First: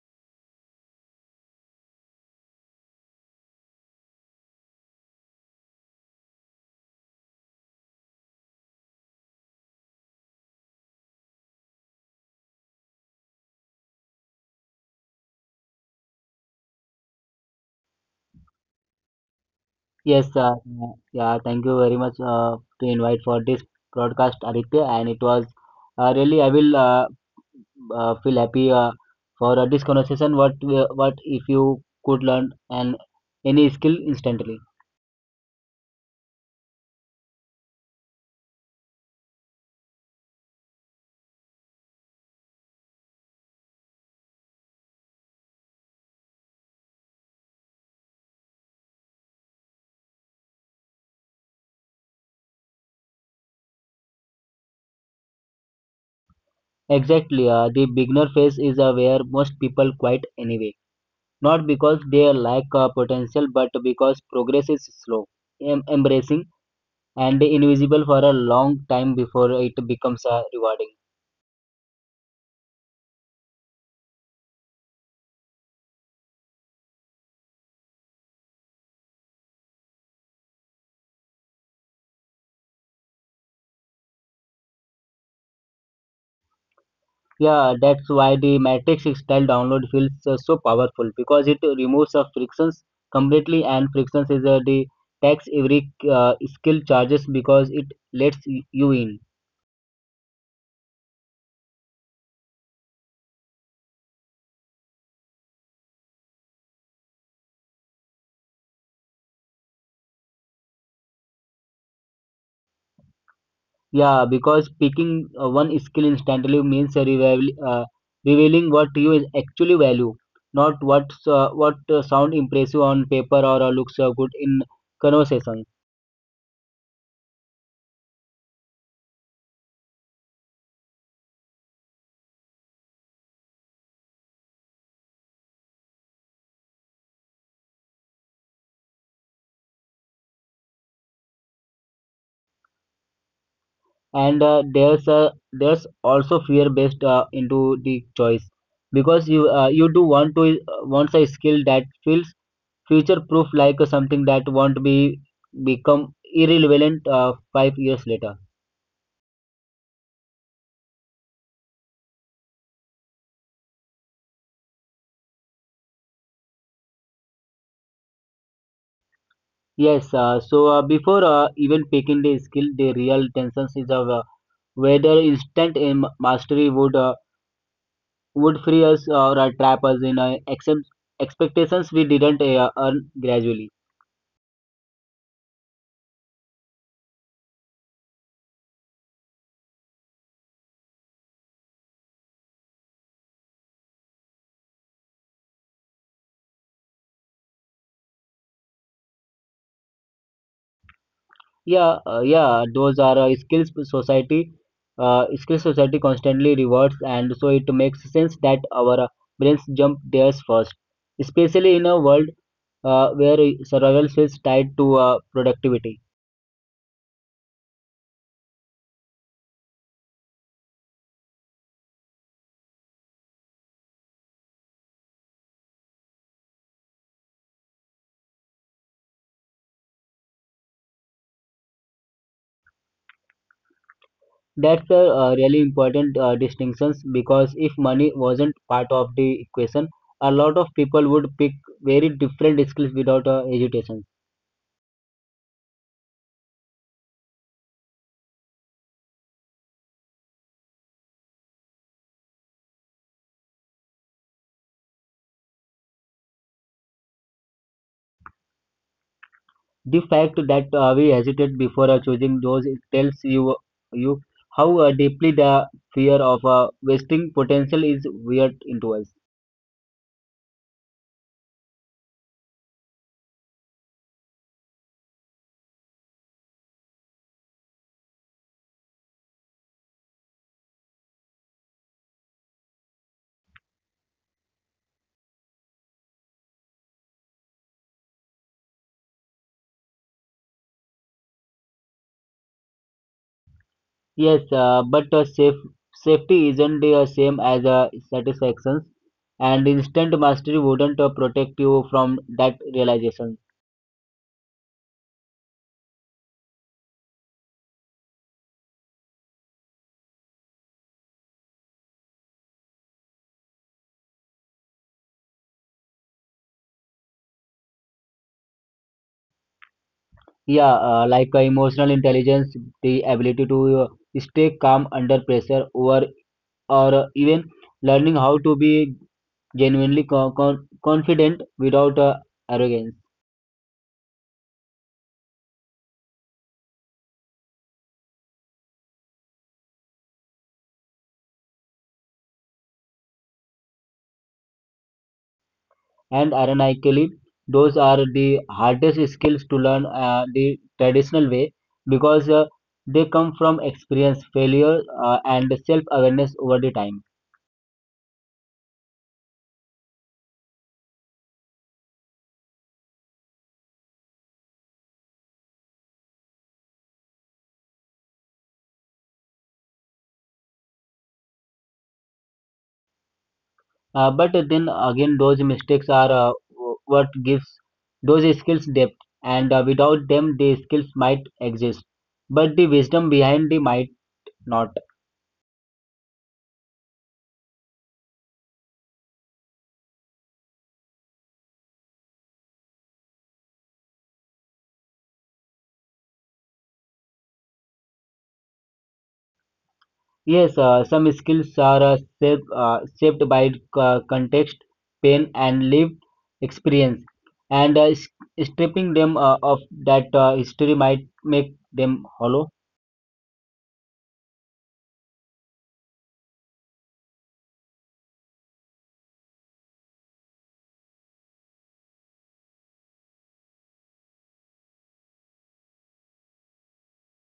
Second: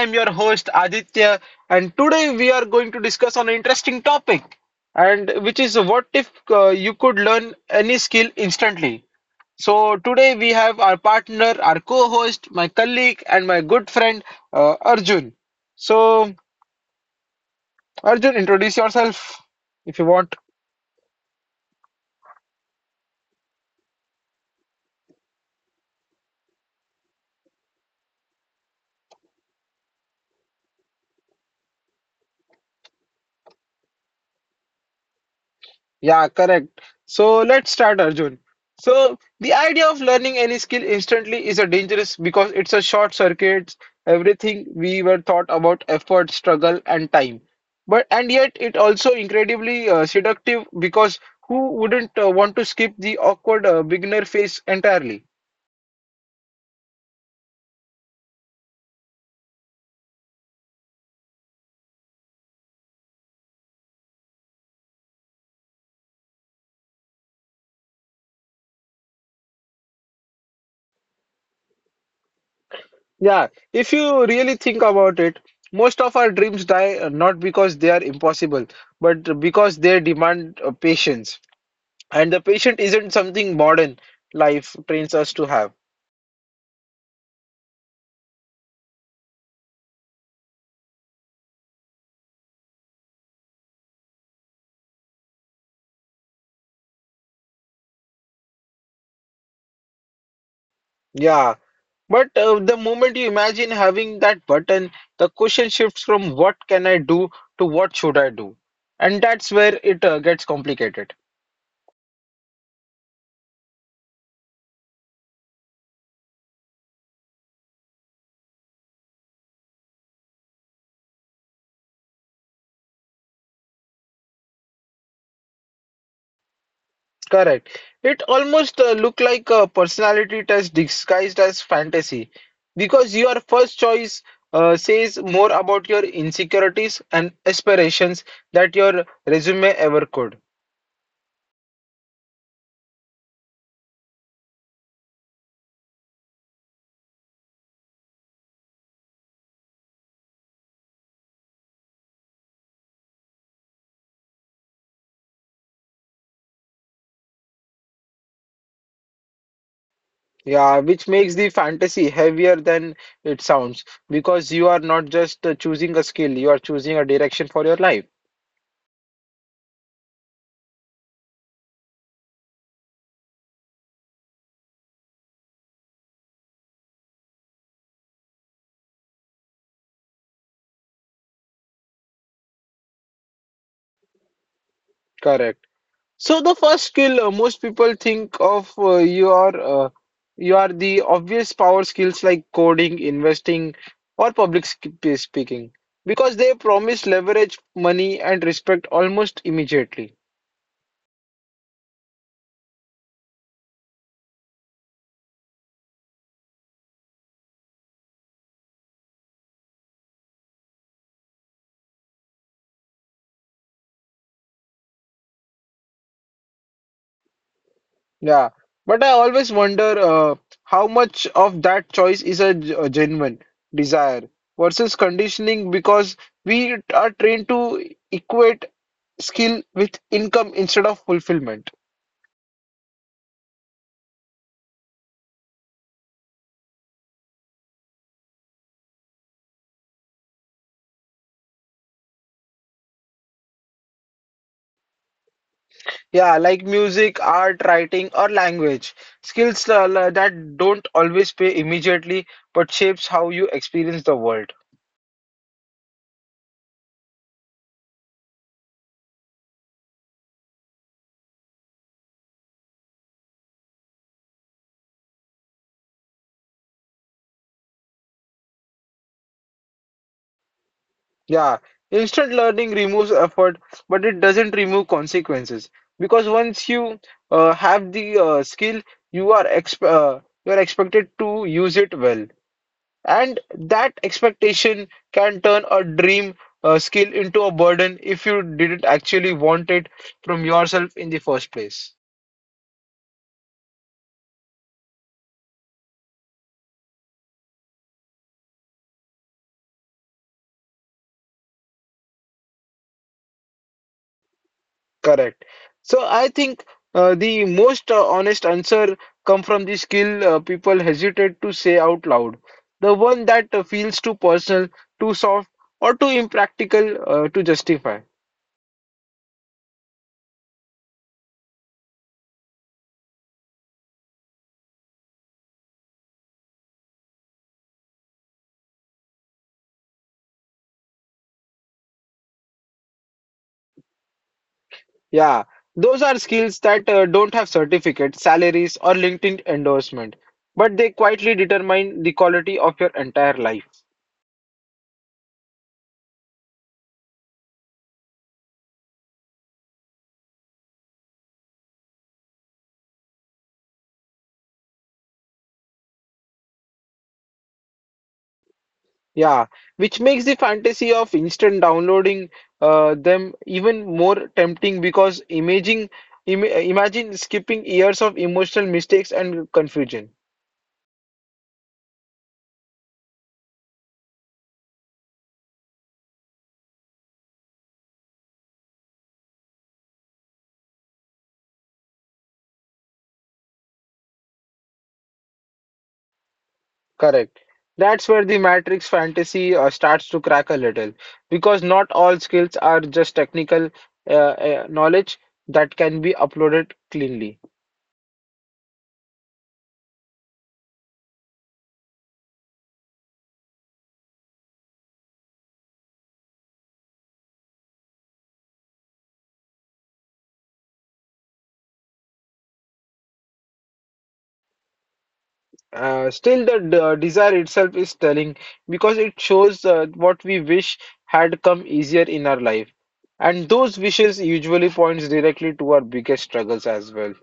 am your host Aditya. And today we are going to discuss on an interesting topic, and which is what if you could learn any skill instantly. So today we have our partner, our co-host, my colleague, and my good friend Arjun. So Arjun, introduce yourself if you Yes, want. sir. Yeah, yeah, thank you very much to invite for this broadcast, Aditya. And it was really I will feel happy for this conversation. What if you could learn an any skill instantly? Yeah, correct. So let's start, Arjun. So the idea of learning any skill instantly is a dangerous because it's a short circuit everything we were taught about effort, struggle, and time. But and yet it also incredibly seductive because who wouldn't want to skip the awkward beginner phase entirely? Exactly. The beginner phase is where most people quit anyway, not because they lack potential, but because progress is slow, embracing, and invisible for a long time before it becomes rewarding. Yeah, if you really think about it, most of our dreams die not because they are impossible, but because they demand patience. And the patient isn't something modern life trains us to have. Yeah, that's why the Matrix style download feels so powerful because it removes the frictions completely, and frictions is the tax every skill charges because it lets you in. Yeah, but the moment you imagine having that button, the question shifts from what can I do to what should I do, and that's where it gets complicated. Yeah, because picking one skill instantly means revealing what you is actually value, not what sound impressive on paper or looks good in conversation. Correct, it almost look like a personality test disguised as fantasy because your first choice says more about your insecurities and aspirations that your resume ever could. And there's also fear based into the choice because you do want to wants a skill that feels future proof, like something that won't be become irrelevant 5 years later. Yeah, which makes the fantasy heavier than it sounds because you are not just choosing a skill, you are choosing a direction for your life. Yes, so before even picking the skill, the real tensions is of whether instant aim mastery would free us or trap us in expectations we didn't earn gradually. Correct. So the first skill most people think of you are the obvious power skills like coding, investing, or speaking because they promise leverage, money, and respect almost immediately. Yeah, yeah, those are skills society constantly rewards, and so it makes sense that our brains jump theirs first, especially in a world where survival feels tied to productivity. Yeah, but I always wonder how much of that choice is a genuine desire versus conditioning because we are trained to equate skill with income instead of fulfillment. That's a really important distinctions because if money wasn't part of the equation, a lot of people would pick very different skills without hesitation. Yeah, like music, art, writing, or language. Skills that don't always pay immediately but shapes how you experience the world. The fact that we hesitate before choosing those, it tells you how deeply the fear of wasting potential is weird into us. Yeah, instant learning removes effort, but it doesn't remove consequences because once you have the skill, you are exp uh, you are expected to use it well, and that expectation can turn a dream skill into a burden if you didn't actually want it from yourself in the first place. Yes, but safety isn't the same as satisfaction, and instant mastery wouldn't protect you from that realization. Correct. So I think the most honest answer come from the skill people hesitate to say out loud. The one that feels too personal, too soft, or too impractical to justify. Yeah, like emotional intelligence, the ability to stay calm under pressure, or even learning how to be genuinely confident without arrogance. Yeah, those are skills that don't have certificates, salaries, or LinkedIn endorsement, but they quietly determine the quality of your entire life. And ironically, those are the hardest skills to learn the traditional way because they come from experience, failure, and self awareness over the time. Yeah, which makes the fantasy of instant downloading them even more tempting because imaging im imagine skipping years of emotional mistakes and confusion. But then again, those mistakes are what gives those skills depth, and without them, the skills might exist, but the wisdom behind they might not. Correct. That's where the Matrix fantasy starts to crack a little because not all skills are just technical knowledge that can be uploaded cleanly. Yes, some skills are shaped by context, pain, and lived experience, and stripping them of that history might make them hollow. Still, desire itself is telling because it shows what we wish had come easier in our life. And those wishes usually points directly to our biggest struggles as well.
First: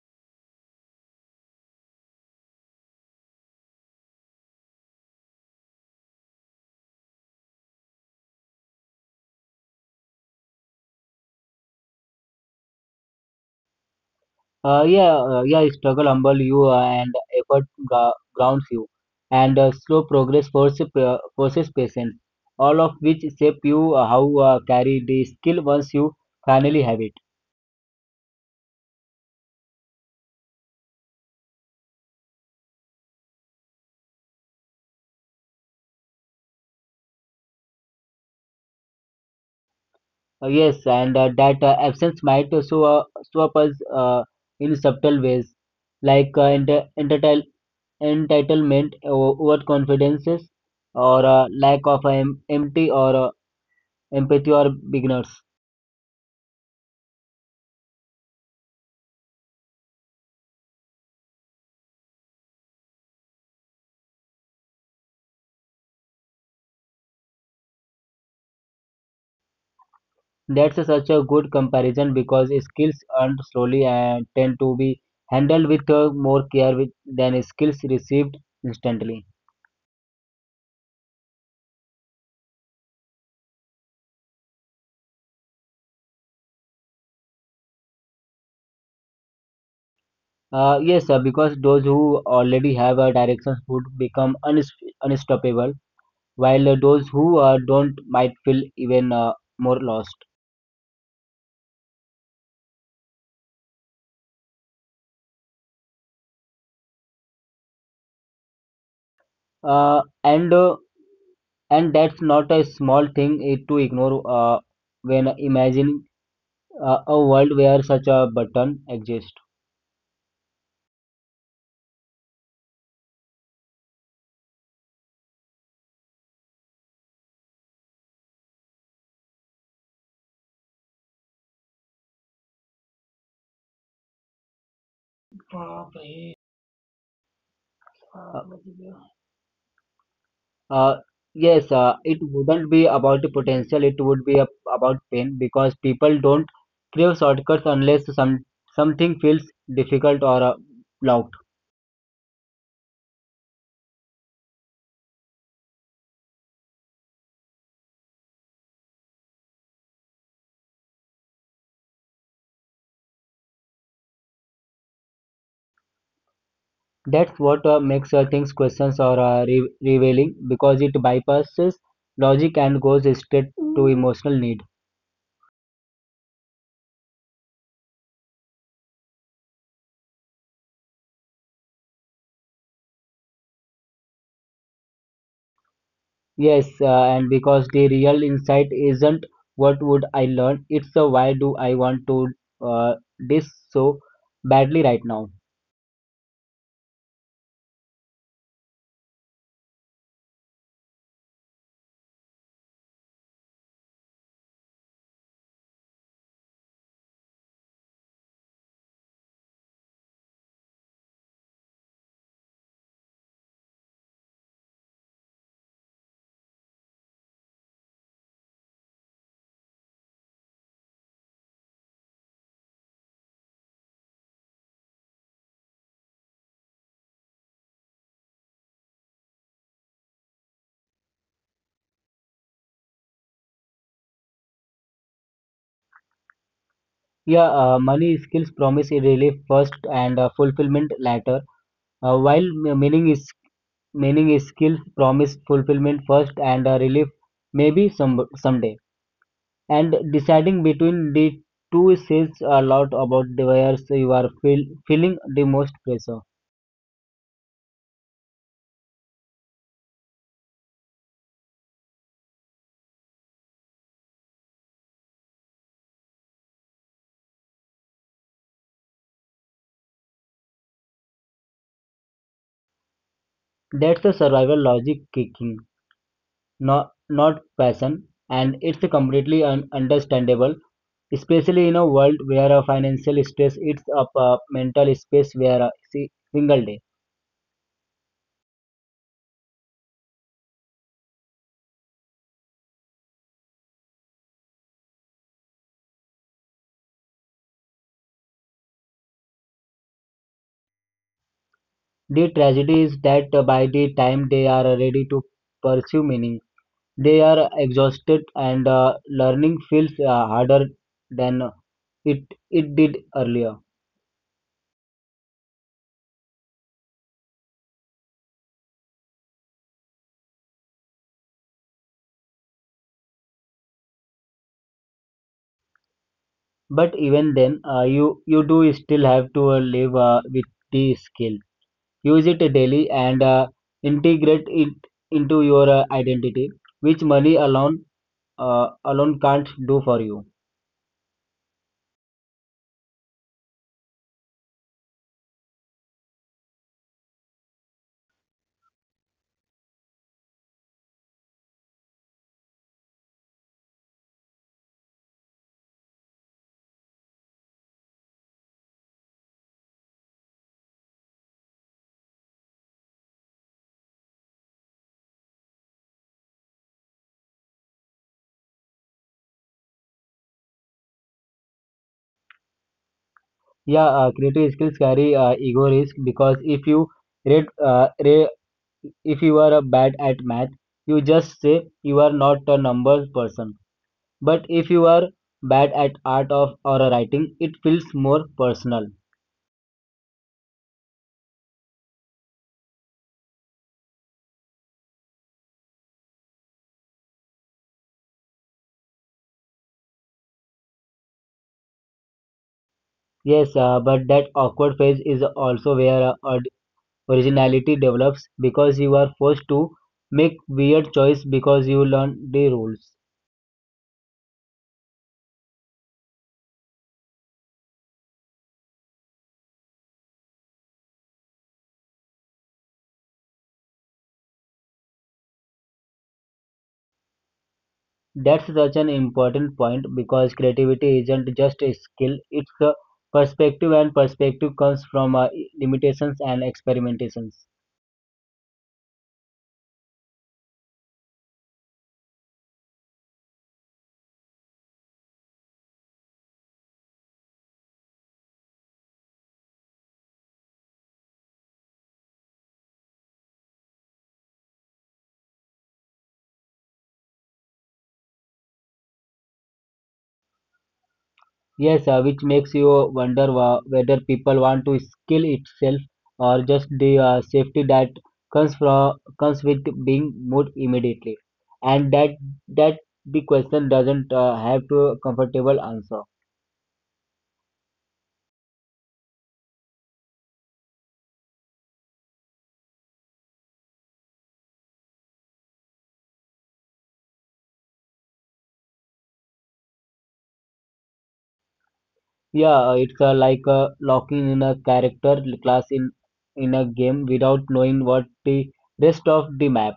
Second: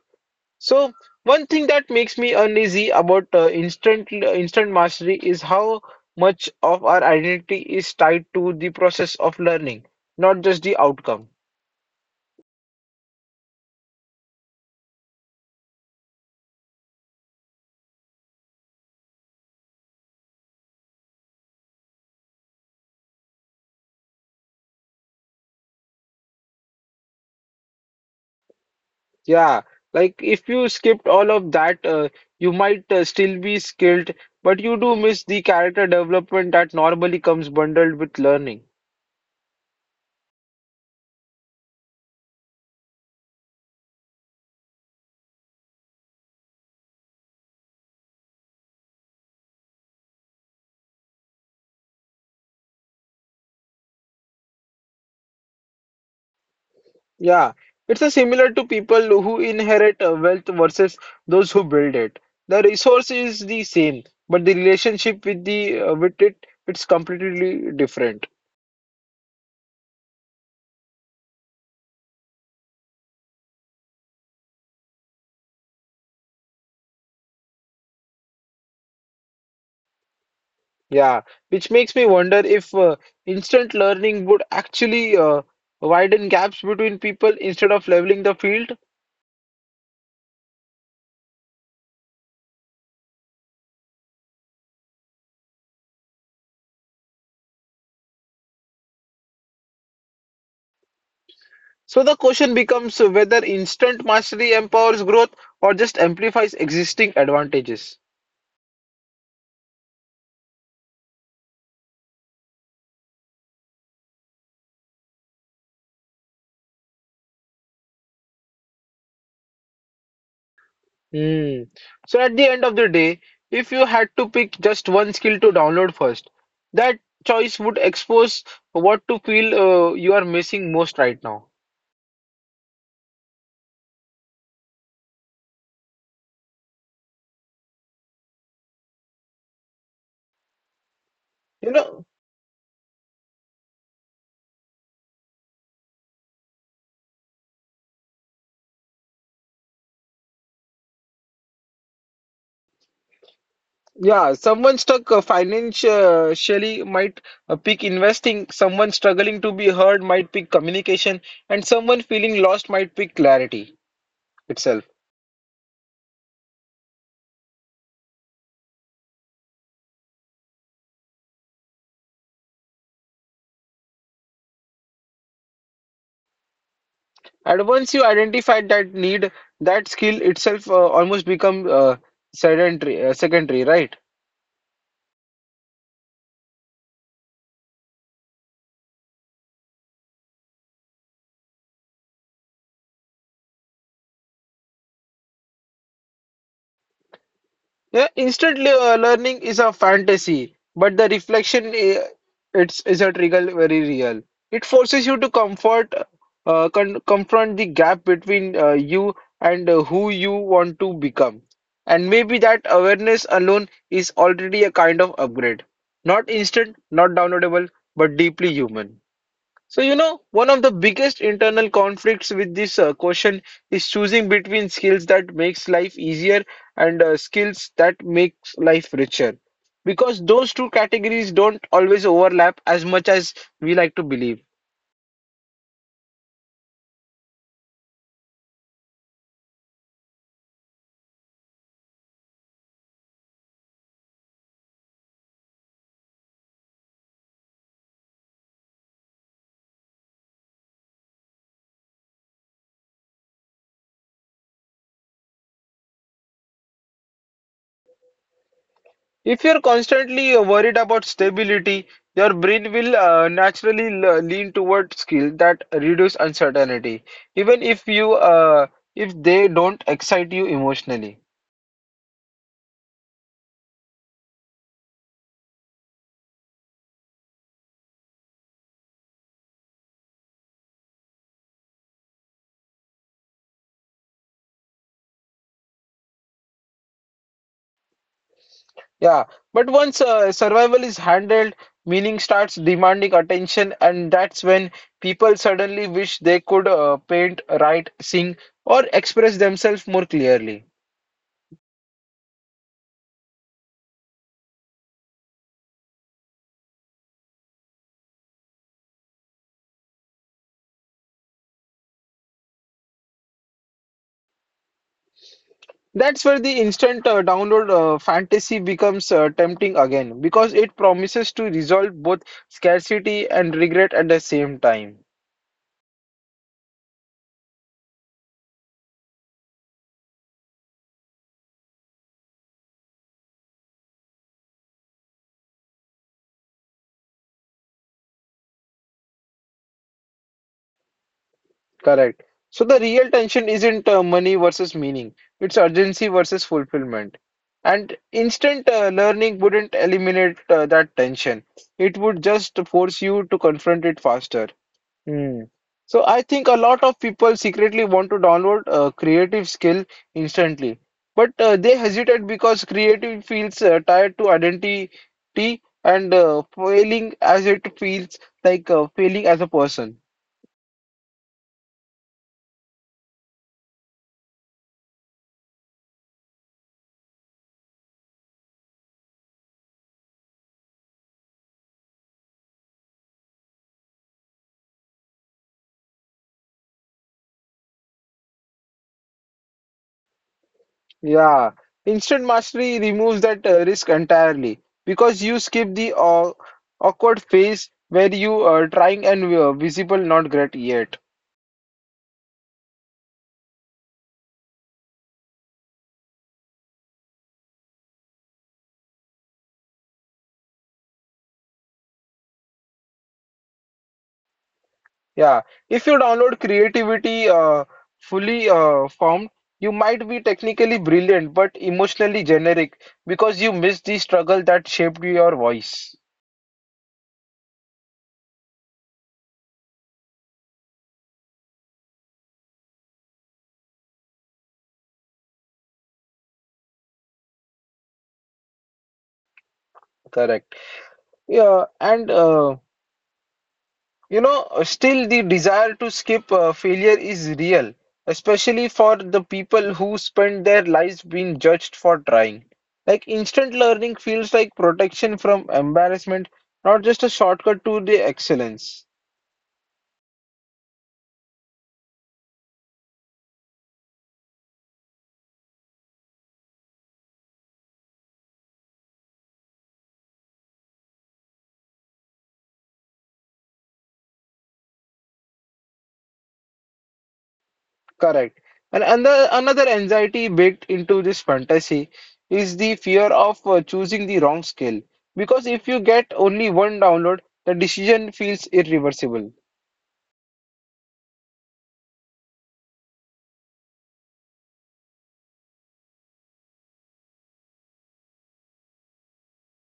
So, one thing that makes me uneasy about instant mastery is how much of our identity is tied to the process of learning, not just the outcome. Yeah, yeah, struggle humble you and effort grounds you, and slow progress forces patience, all of which shape you how carry the skill once you finally have it. Yeah, like if you skipped all of that, you might still be skilled, but you do miss the character development that normally comes bundled with learning. Yes, and that absence might show up as in subtle ways, like entitlement, overconfidences, or lack of em- empty or empathy or beginners. Yeah, it's a similar to people who inherit wealth versus those who build it. The resource is the same, but the relationship with the with it it's completely different. That's such a good comparison because skills earned slowly and tend to be handled with more care with, than skills received instantly. Yeah, which makes me wonder if instant learning would actually widen gaps between people instead of leveling the field. Yes, sir, because those who already have a direction would become unstoppable while those who don't might feel even more lost. So the question becomes whether instant mastery empowers growth or just amplifies existing advantages. Uh, and uh, and that's not a small thing to ignore when imagining a world where such a button exists. Hmm. So at the end of the day, if you had to pick just one skill to download first, that choice would expose what to feel you are missing most right now. Uh, You yes, know, it wouldn't be about the potential; it would be about pain because people don't crave shortcuts unless something feels difficult or loud. yeah, someone stuck financially might pick investing, someone struggling to be heard might pick communication, and someone feeling lost might pick clarity itself. That's what makes things questions or revealing because it bypasses logic and goes straight to emotional need. And once you identify that need, that skill itself almost become secondary, right? Yes, and because the real insight isn't what would I learn, it's why do I want to uh, this so badly right now. Yeah, instantly learning is a fantasy, but the reflection it's is a trigger very real. It forces you to comfort, con confront the gap between you and who you want to become. And maybe that awareness alone is already a kind of upgrade. Not instant, not downloadable, but deeply human. So, you know, one of the biggest internal conflicts with this question is choosing between skills that makes life easier and skills that makes life richer. Because those two categories don't always overlap as much as we like to believe. Yeah, money skills promise a relief first and fulfillment later, while meaning is skills promise fulfillment first and relief maybe someday. And deciding between the two says a lot about where you are feeling the most pressure. If you're constantly worried about stability, your brain will lean toward skills that reduce uncertainty, even if you if they don't excite you emotionally. That's the survival logic kicking, not passion, and it's completely understandable, especially in a world where a financial stress eats up a mental space where a single day. Yeah, but once survival is handled, meaning starts demanding attention, and that's when people suddenly wish they could paint, write, sing, or express themselves more clearly. The tragedy is that by the time they are ready to pursue meaning, they are exhausted, and learning feels harder than it it did earlier. That's where the instant download fantasy becomes tempting again because it promises to resolve both scarcity and regret at the same time. But even then, you do still have to live with the skill. Use it daily and integrate it into your identity, which money alone can't do for you. Correct. So the real tension isn't money versus meaning, it's urgency versus fulfillment. And instant learning wouldn't eliminate that tension, it would just force you to confront it faster. Hmm. So I think a lot of people secretly want to download a creative skill instantly, but they hesitate because creative feels tied to identity and failing as it feels like failing as a person. Yeah, creative skills carry ego risk because if rate, uh, re- if you are bad at math, you just say you are not a numbers person. But if you are bad at art of or writing, it feels more personal. Yeah, instant mastery removes that risk entirely because you skip the awkward phase where you are trying and visible not great yet. Yes, but that awkward phase is also where originality develops because you are forced to make weird choice because you learn the rules. Yeah, if you download creativity fully formed, you might be technically brilliant but emotionally generic because you miss the struggle that shaped your voice. That's such an important point because creativity isn't just a skill; it's a perspective, and perspective comes from limitations and experimentations. Correct. Yeah, and you know, still the desire to skip failure is real, especially for the people who spend their lives being judged for trying. Like instant learning feels like protection from embarrassment, not just a shortcut to the excellence. Yes, which makes you wonder whether people want to skill itself or just the safety that comes with being moved immediately, and that the question doesn't have to a comfortable answer. Correct. And another anxiety baked into this fantasy is the fear of choosing the wrong skill. Because if you get only one download, the decision feels irreversible. Yeah, it's like locking in a character class in a game without knowing what the rest of the map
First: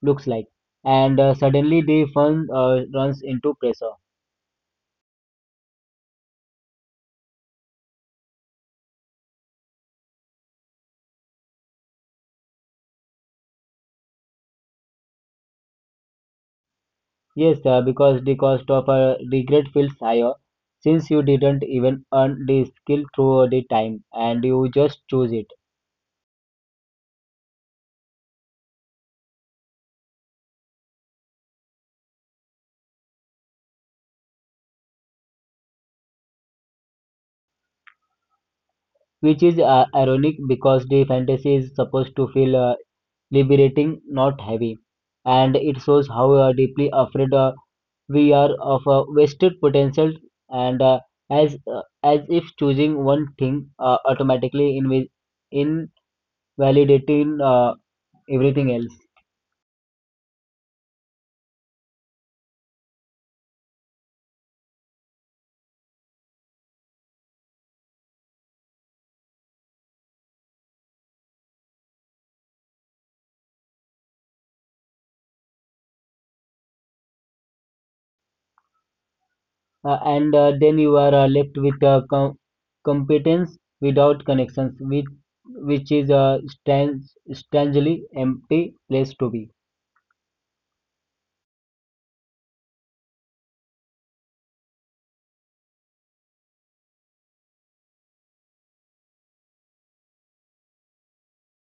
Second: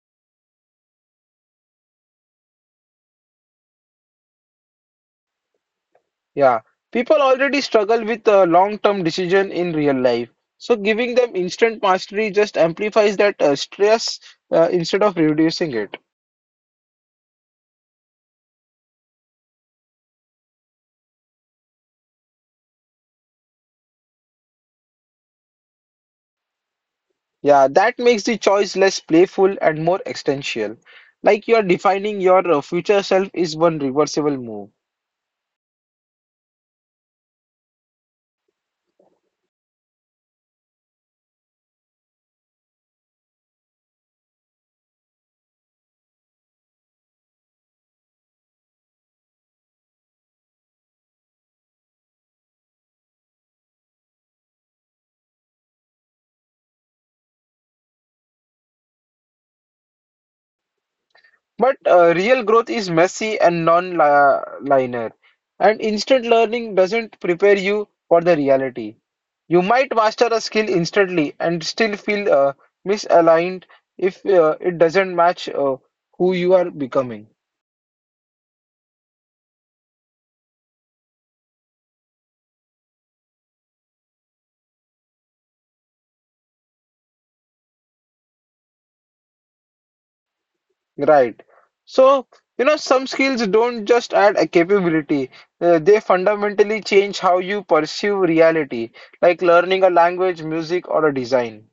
looks like, and suddenly the fun runs into pressure. Yeah, people already struggle with long-term decision in real life. So giving them instant mastery just amplifies that stress instead of reducing it. Yes, because the cost of a regret feels higher since you didn't even earn the skill through the time and you just choose it. Yeah, that makes the choice less playful and more existential. Like you're defining your future self is one reversible move. Which is ironic because the fantasy is supposed to feel liberating, not heavy. And it shows how deeply afraid we are of wasted potential and as if choosing one thing automatically invalidating everything else. But real growth is messy and non-linear, and instant learning doesn't prepare you for the reality. You might master a skill instantly and still feel misaligned if it doesn't match who you are becoming. And then you are left with competence without connections, which is a strangely empty place to be. Right. So, you know, some skills don't just add a capability, they fundamentally change how you perceive reality, like learning a language, music, or a design.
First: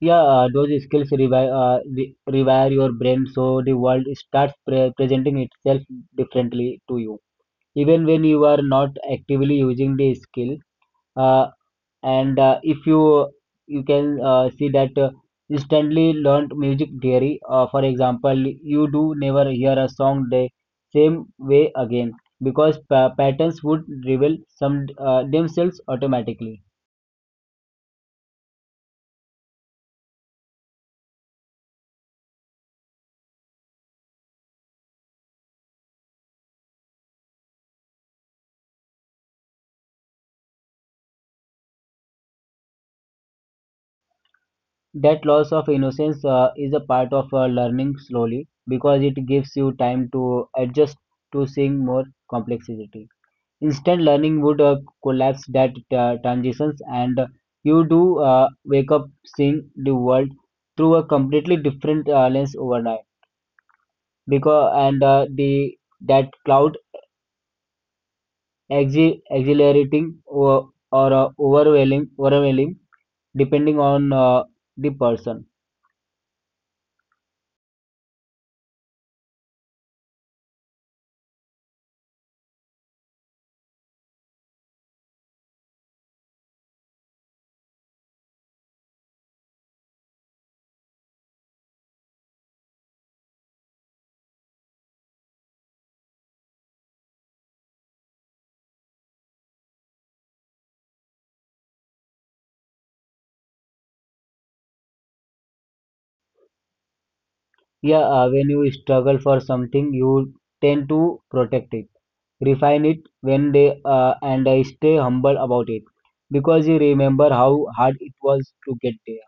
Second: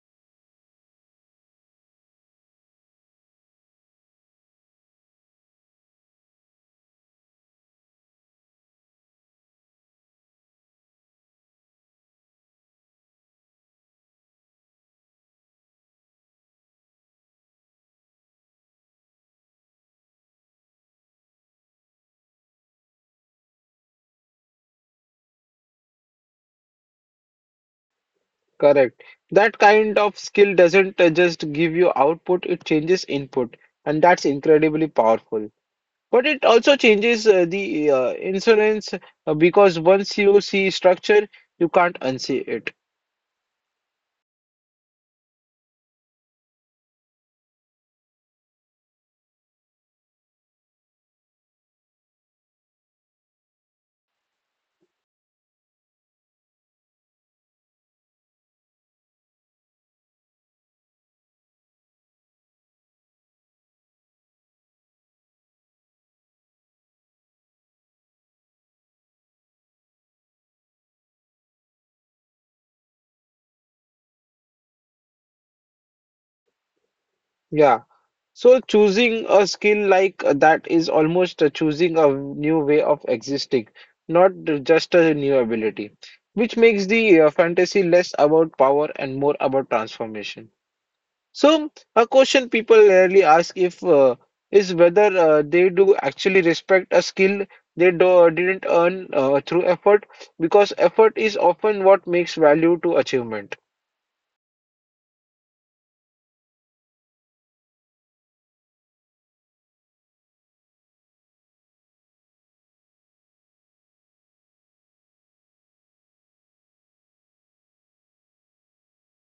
Yeah, those skills rewire your brain so the world starts presenting itself differently to you. Even when you are not actively using the skill, uh, and if you can see that instantly learned music theory for example, you do never hear a song the same way again because patterns would reveal some themselves automatically. Correct. That kind of skill doesn't just give you output, it changes input, and that's incredibly powerful. But it also changes the insurance because once you see structure, you can't unsee it. That loss of innocence is a part of learning slowly because it gives you time to adjust to seeing more complexity. Instant learning would collapse that transitions, and you do wake up seeing the world through a completely different lens overnight. Because and the that cloud exhilarating, or overwhelming, depending on the person. Yeah. So choosing a skill like that is almost choosing a new way of existing, not just a new ability, which makes the fantasy less about power and more about transformation. So a question people rarely ask if is whether they do actually respect a skill didn't earn through effort because effort is often what makes value to achievement. Yeah, when you struggle for something, you tend to protect it, refine it when they and I stay humble about it because you remember how hard it was to get there.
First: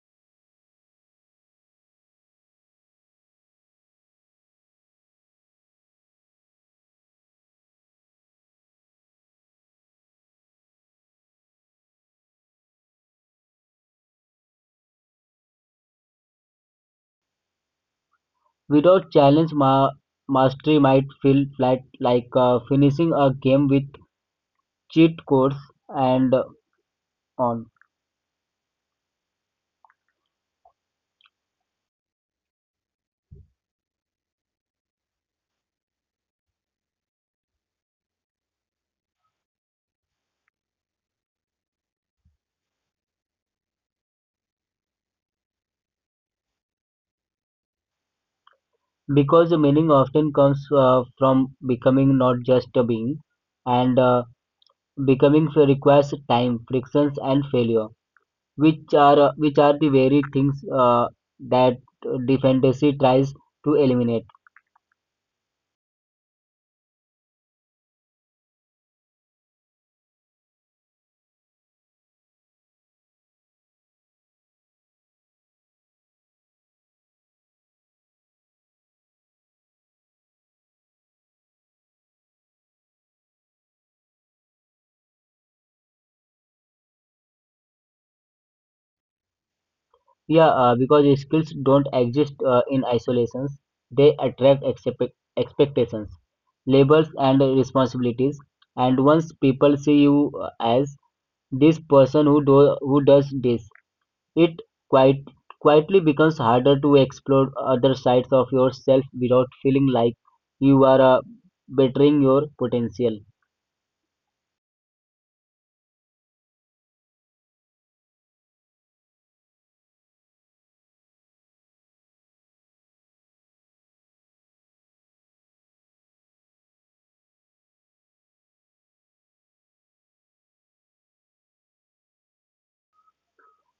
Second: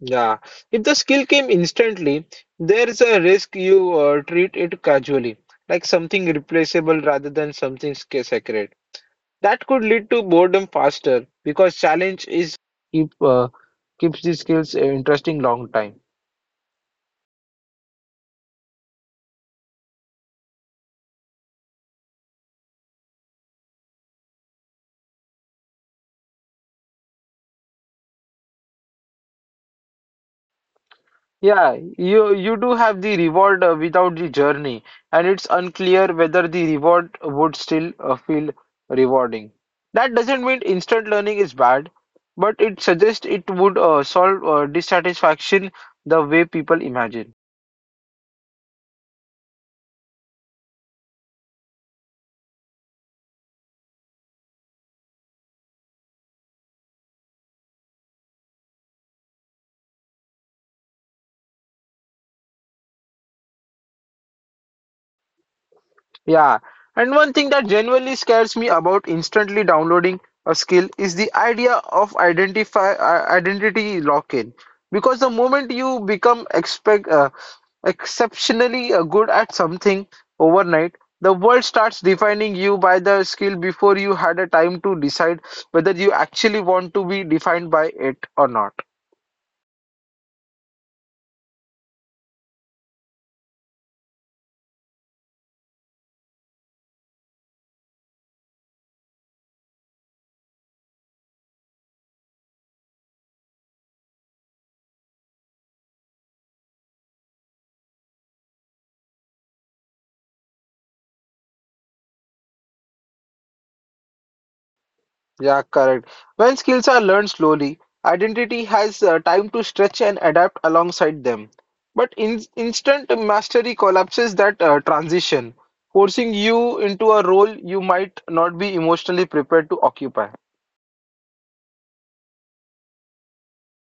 Yeah, if the skill came instantly, there is a risk you treat it casually, like something replaceable rather than something sacred. That could lead to boredom faster because challenge is keep uh, keeps the skills interesting long time. Without challenge, mastery might feel flat, like finishing a game with cheat codes and on. Yeah, you do have the reward without the journey, and it's unclear whether the reward would still feel rewarding. That doesn't mean instant learning is bad, but it suggests it would solve dissatisfaction the way people imagine. Because the meaning often comes from becoming not just a being, and becoming requires time, frictions, and failure which are the very things that the fantasy tries to eliminate. Yeah, and one thing that genuinely scares me about instantly downloading a skill is the idea of identify identity lock-in. Because the moment you become expect exceptionally good at something overnight, the world starts defining you by the skill before you had a time to decide whether you actually want to be defined by it or not. Yeah, because skills don't exist in isolations; they attract expectations, labels, and responsibilities. And once people see you as this person who does this, it quite quietly becomes harder to explore other sides of yourself without feeling like you are bettering your potential. Yeah, correct. When skills are learned slowly, identity has time to stretch and adapt alongside them. But in instant mastery collapses that transition, forcing you into a role you might not be emotionally prepared to occupy.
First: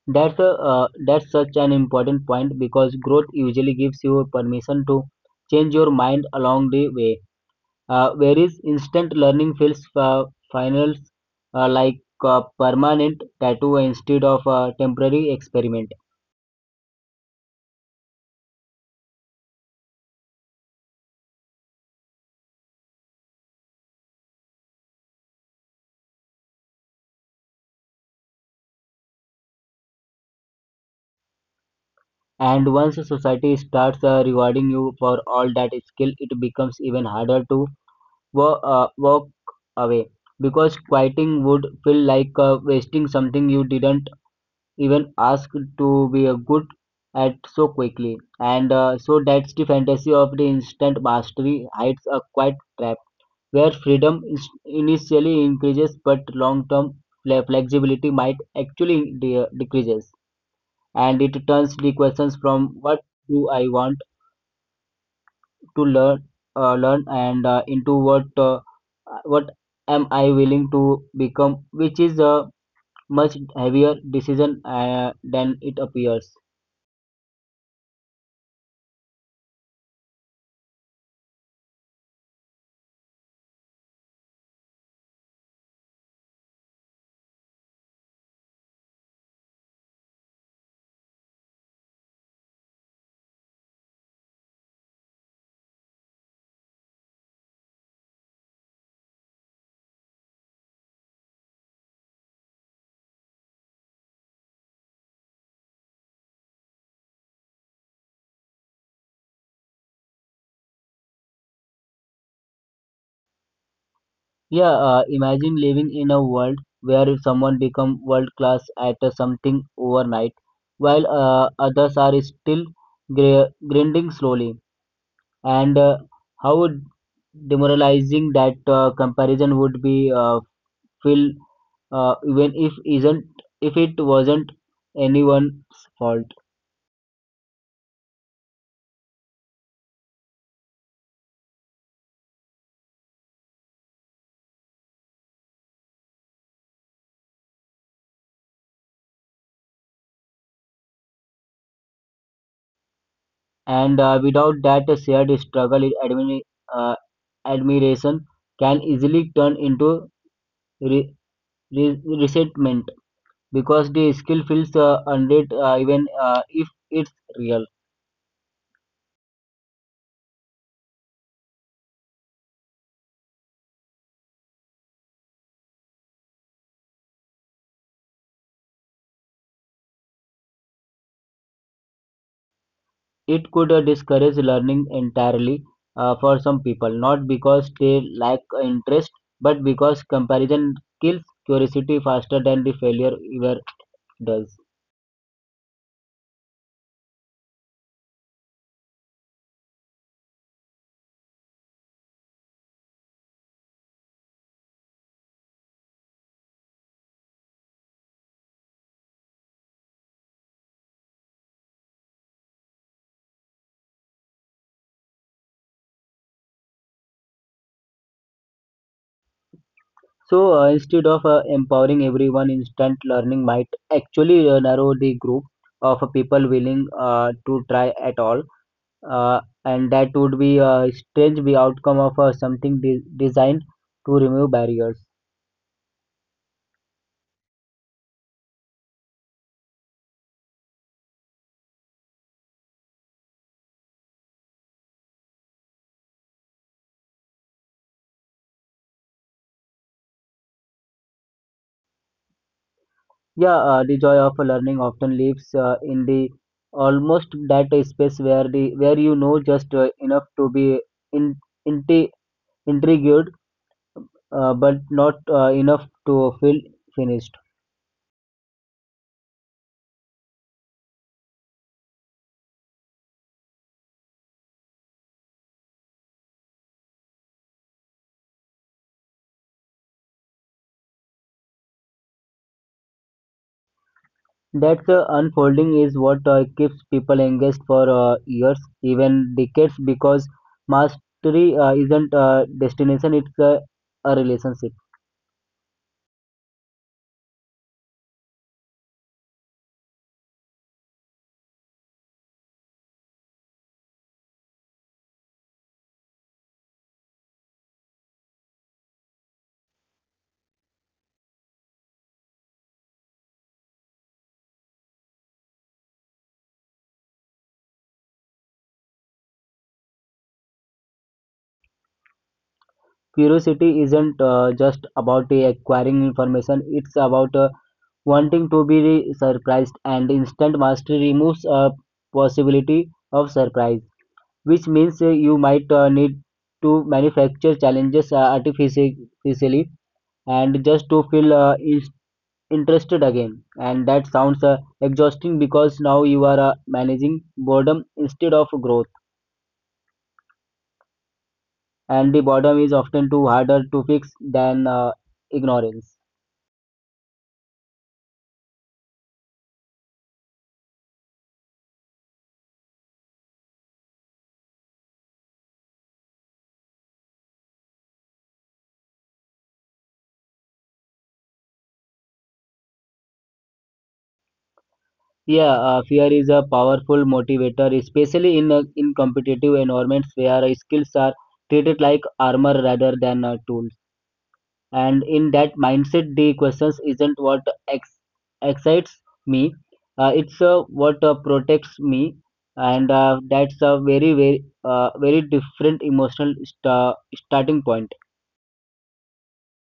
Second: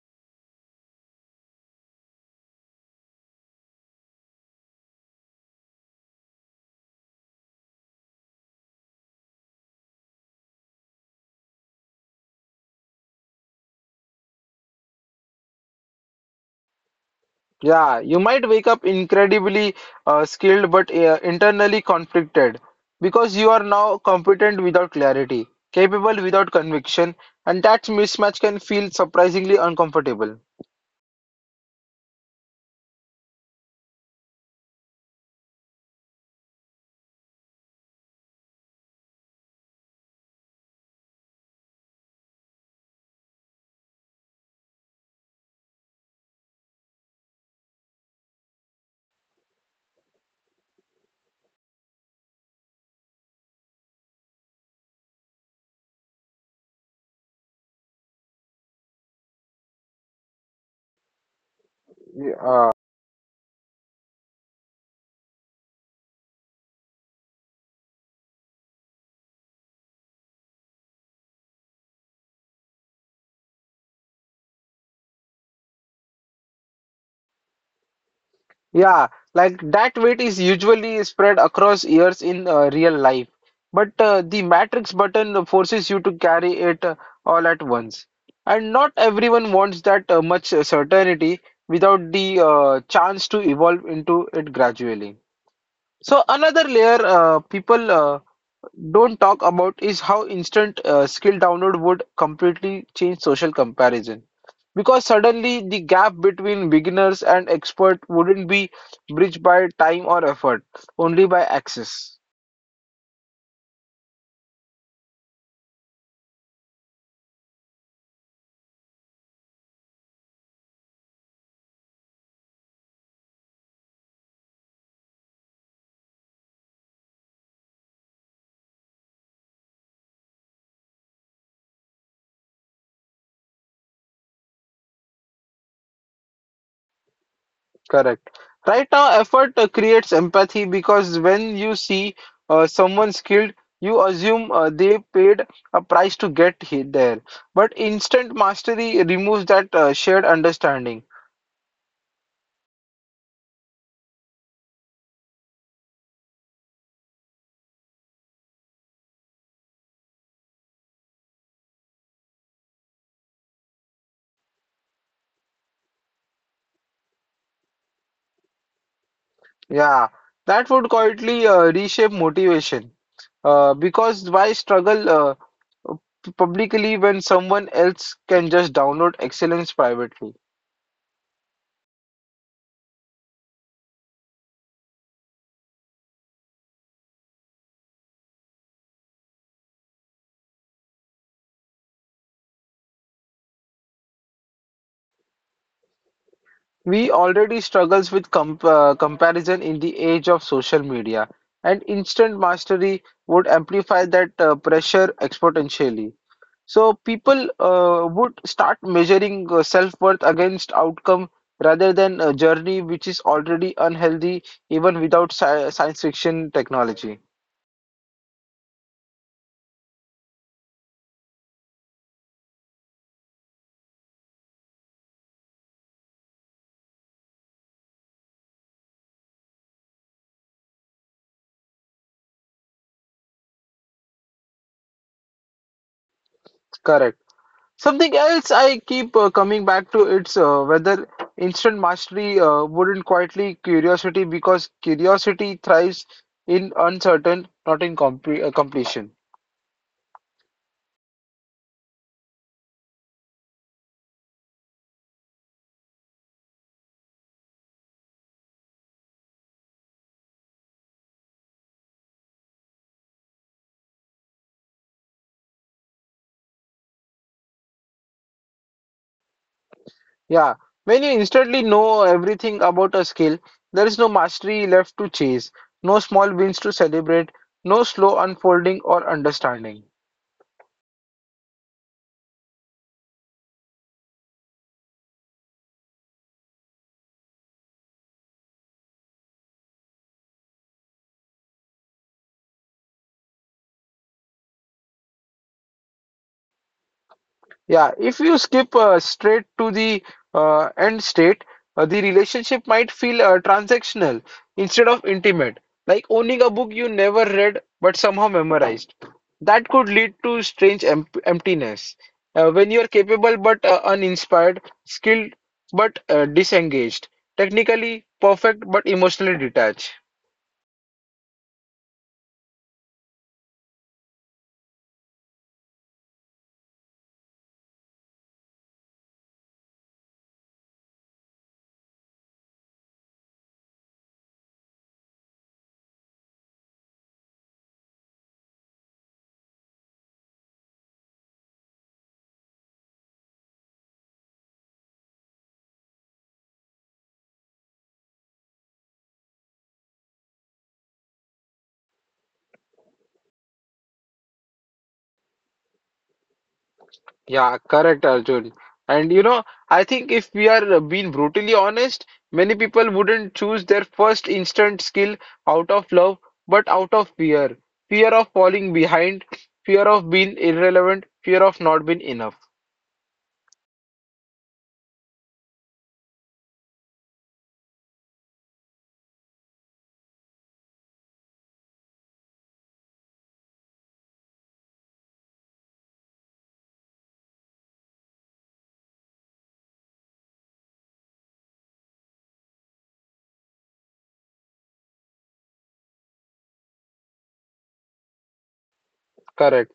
That's such an important point because growth usually gives you permission to change your mind along the way. Whereas instant learning feels finals like a permanent tattoo instead of a temporary experiment. Yeah, you might wake up incredibly skilled but internally conflicted because you are now competent without clarity, capable without conviction, and that mismatch can feel surprisingly uncomfortable. And once society starts rewarding you for all that skill, it becomes even harder to walk away because quieting would feel like wasting something you didn't even asked to be a good at so quickly. And so that's the fantasy of the instant mastery hides a quiet trap where freedom is initially increases but long-term flexibility might actually decreases. And it turns the Yeah. questions from uh, what do I want to learn and into what am I willing to become, which is a much heavier decision than it appears. Yeah, like that weight is usually spread across years in real life, but the matrix button forces you to carry it all at once. And not everyone wants that much certainty without the chance to evolve into it gradually. So another layer people don't talk about is how instant skill download would completely change social comparison, because suddenly the gap between beginners and expert wouldn't be bridged by time or effort, only by access. Yeah, imagine living in a world where if someone become world class at something overnight, while others are still grinding slowly, and how demoralizing that comparison would be feel, even if isn't if it wasn't anyone's fault, Correct. Right now effort creates empathy, because when you see someone skilled you assume they paid a price to get there, but instant mastery removes that shared understanding. and without that shared struggle, it uh, admiration can easily turn into re- resentment. Because the skill feels unread even if it's real. Yeah, that would quietly reshape motivation. Because why struggle publicly when someone else can just download excellence privately? It could discourage learning entirely for some people, not because they lack interest, but because comparison kills curiosity faster than the failure ever does. We already struggles with comparison in the age of social media, and instant mastery would amplify that pressure exponentially. So people would start measuring self-worth against outcome rather than a journey, which is already unhealthy even without science fiction technology. So instead of empowering everyone, instant learning might actually narrow the group of people willing to try at all. And that would be a strange be outcome of something designed to remove barriers. Correct. Something else I keep coming back to it's whether instant mastery wouldn't quietly curiosity, because curiosity thrives in uncertain, not in compre completion. Yeah, the joy of learning often lives in the almost that space where you know just enough to be in, inti intrigued but not enough to feel finished. Yeah, when you instantly know everything about a skill, there is no mastery left to chase, no small wins to celebrate, no slow unfolding or understanding. That unfolding is what keeps people engaged for years even decades because mastery isn't a destination, it's a relationship. Yeah, if you skip straight to the end state, the relationship might feel transactional instead of intimate, like owning a book you never read but somehow memorized. That could lead to strange emptiness when you are capable but uninspired, skilled but disengaged, technically perfect but emotionally detached. Curiosity isn't just about acquiring information, it's about wanting to be surprised, and instant mastery removes a possibility of surprise, which means you might need to manufacture challenges artificially and just to feel is interested again. And that sounds exhausting because now you are managing boredom instead of growth, and the boredom is often too harder to fix than ignorance. Yeah, correct, Arjun. And you know, I think if we are being brutally honest, many people wouldn't choose their first instant skill out of love, but out of fear. Fear of falling behind, fear of being irrelevant, fear of not being enough. Yeah, fear is a powerful motivator, especially in competitive environments where skills are treated like armor rather than tools. And in that mindset, the questions isn't what ex- excites me; it's what protects me, and that's a very different emotional starting point. Correct.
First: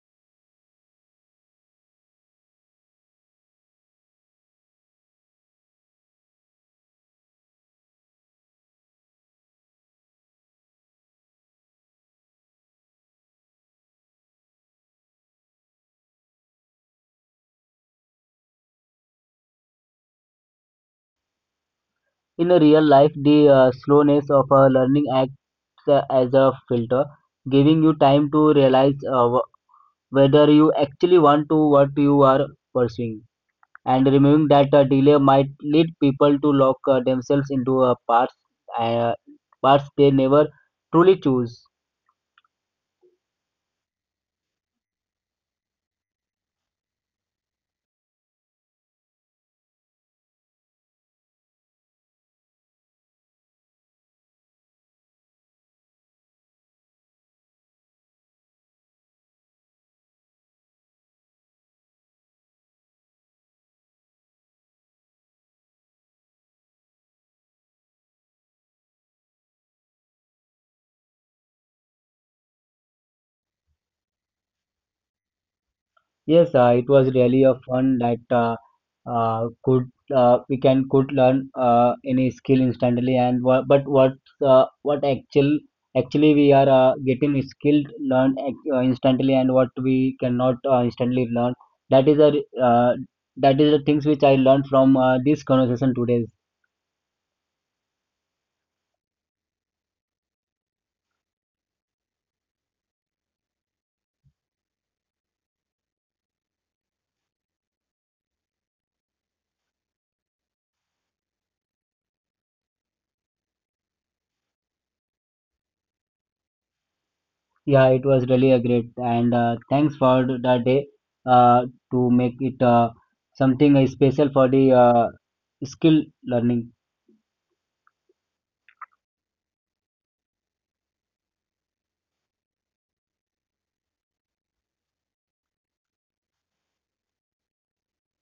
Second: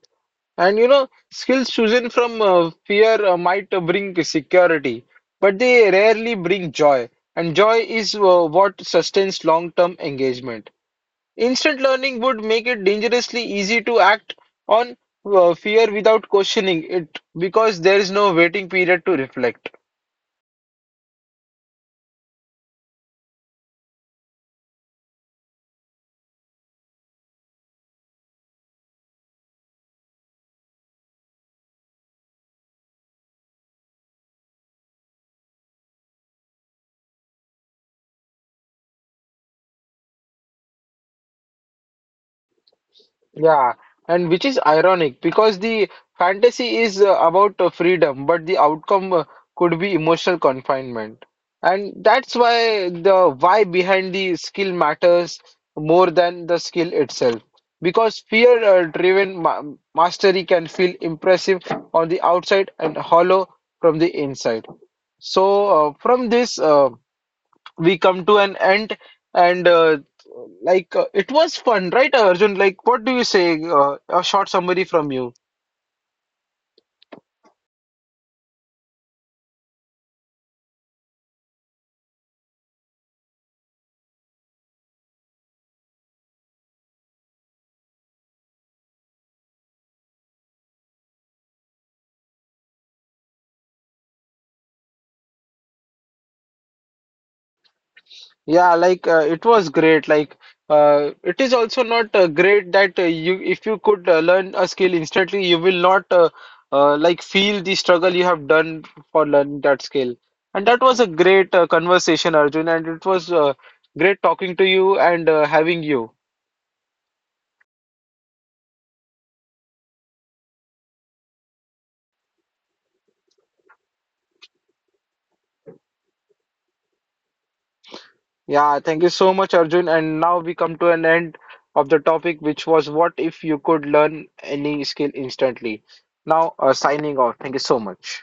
And you know, skills chosen from fear might bring security, but they rarely bring joy. And joy is what sustains long-term engagement. Instant learning would make it dangerously easy to act on fear without questioning it, because there is no waiting period to reflect. In a real life, the slowness of a learning acts as a filter, giving you time to realize whether you actually want to what you are pursuing, and removing that a delay might lead people to lock themselves into a uh, paths they never truly choose. Yeah, and which is ironic because the fantasy is about freedom, but the outcome could be emotional confinement. And that's why the why behind the skill matters more than the skill itself. Because fear-driven ma mastery can feel impressive on the outside and hollow from the inside. So, from this, we come to an end, and like it was fun, right, Arjun? Like, what do you say? A short summary from you. Yes, it was really a fun that could we can could learn any skill instantly, and but what actually we are getting skilled learned instantly, and what we cannot instantly learn, that is a re- uh, that is the things which I learned from this conversation today. Yeah, like it was great. Like, it is also not great that you, if you could learn a skill instantly, you will not like feel the struggle you have done for learning that skill. And that was a great conversation, Arjun, and it was great talking to you and having you. Yeah, it was really a great and thanks for the day uh, to make it something special for the skill learning. Yeah. Yeah, thank you so much, Arjun. And now we come to an end of the topic, which was what if you could learn any skill instantly? Now, signing off. Thank you so much.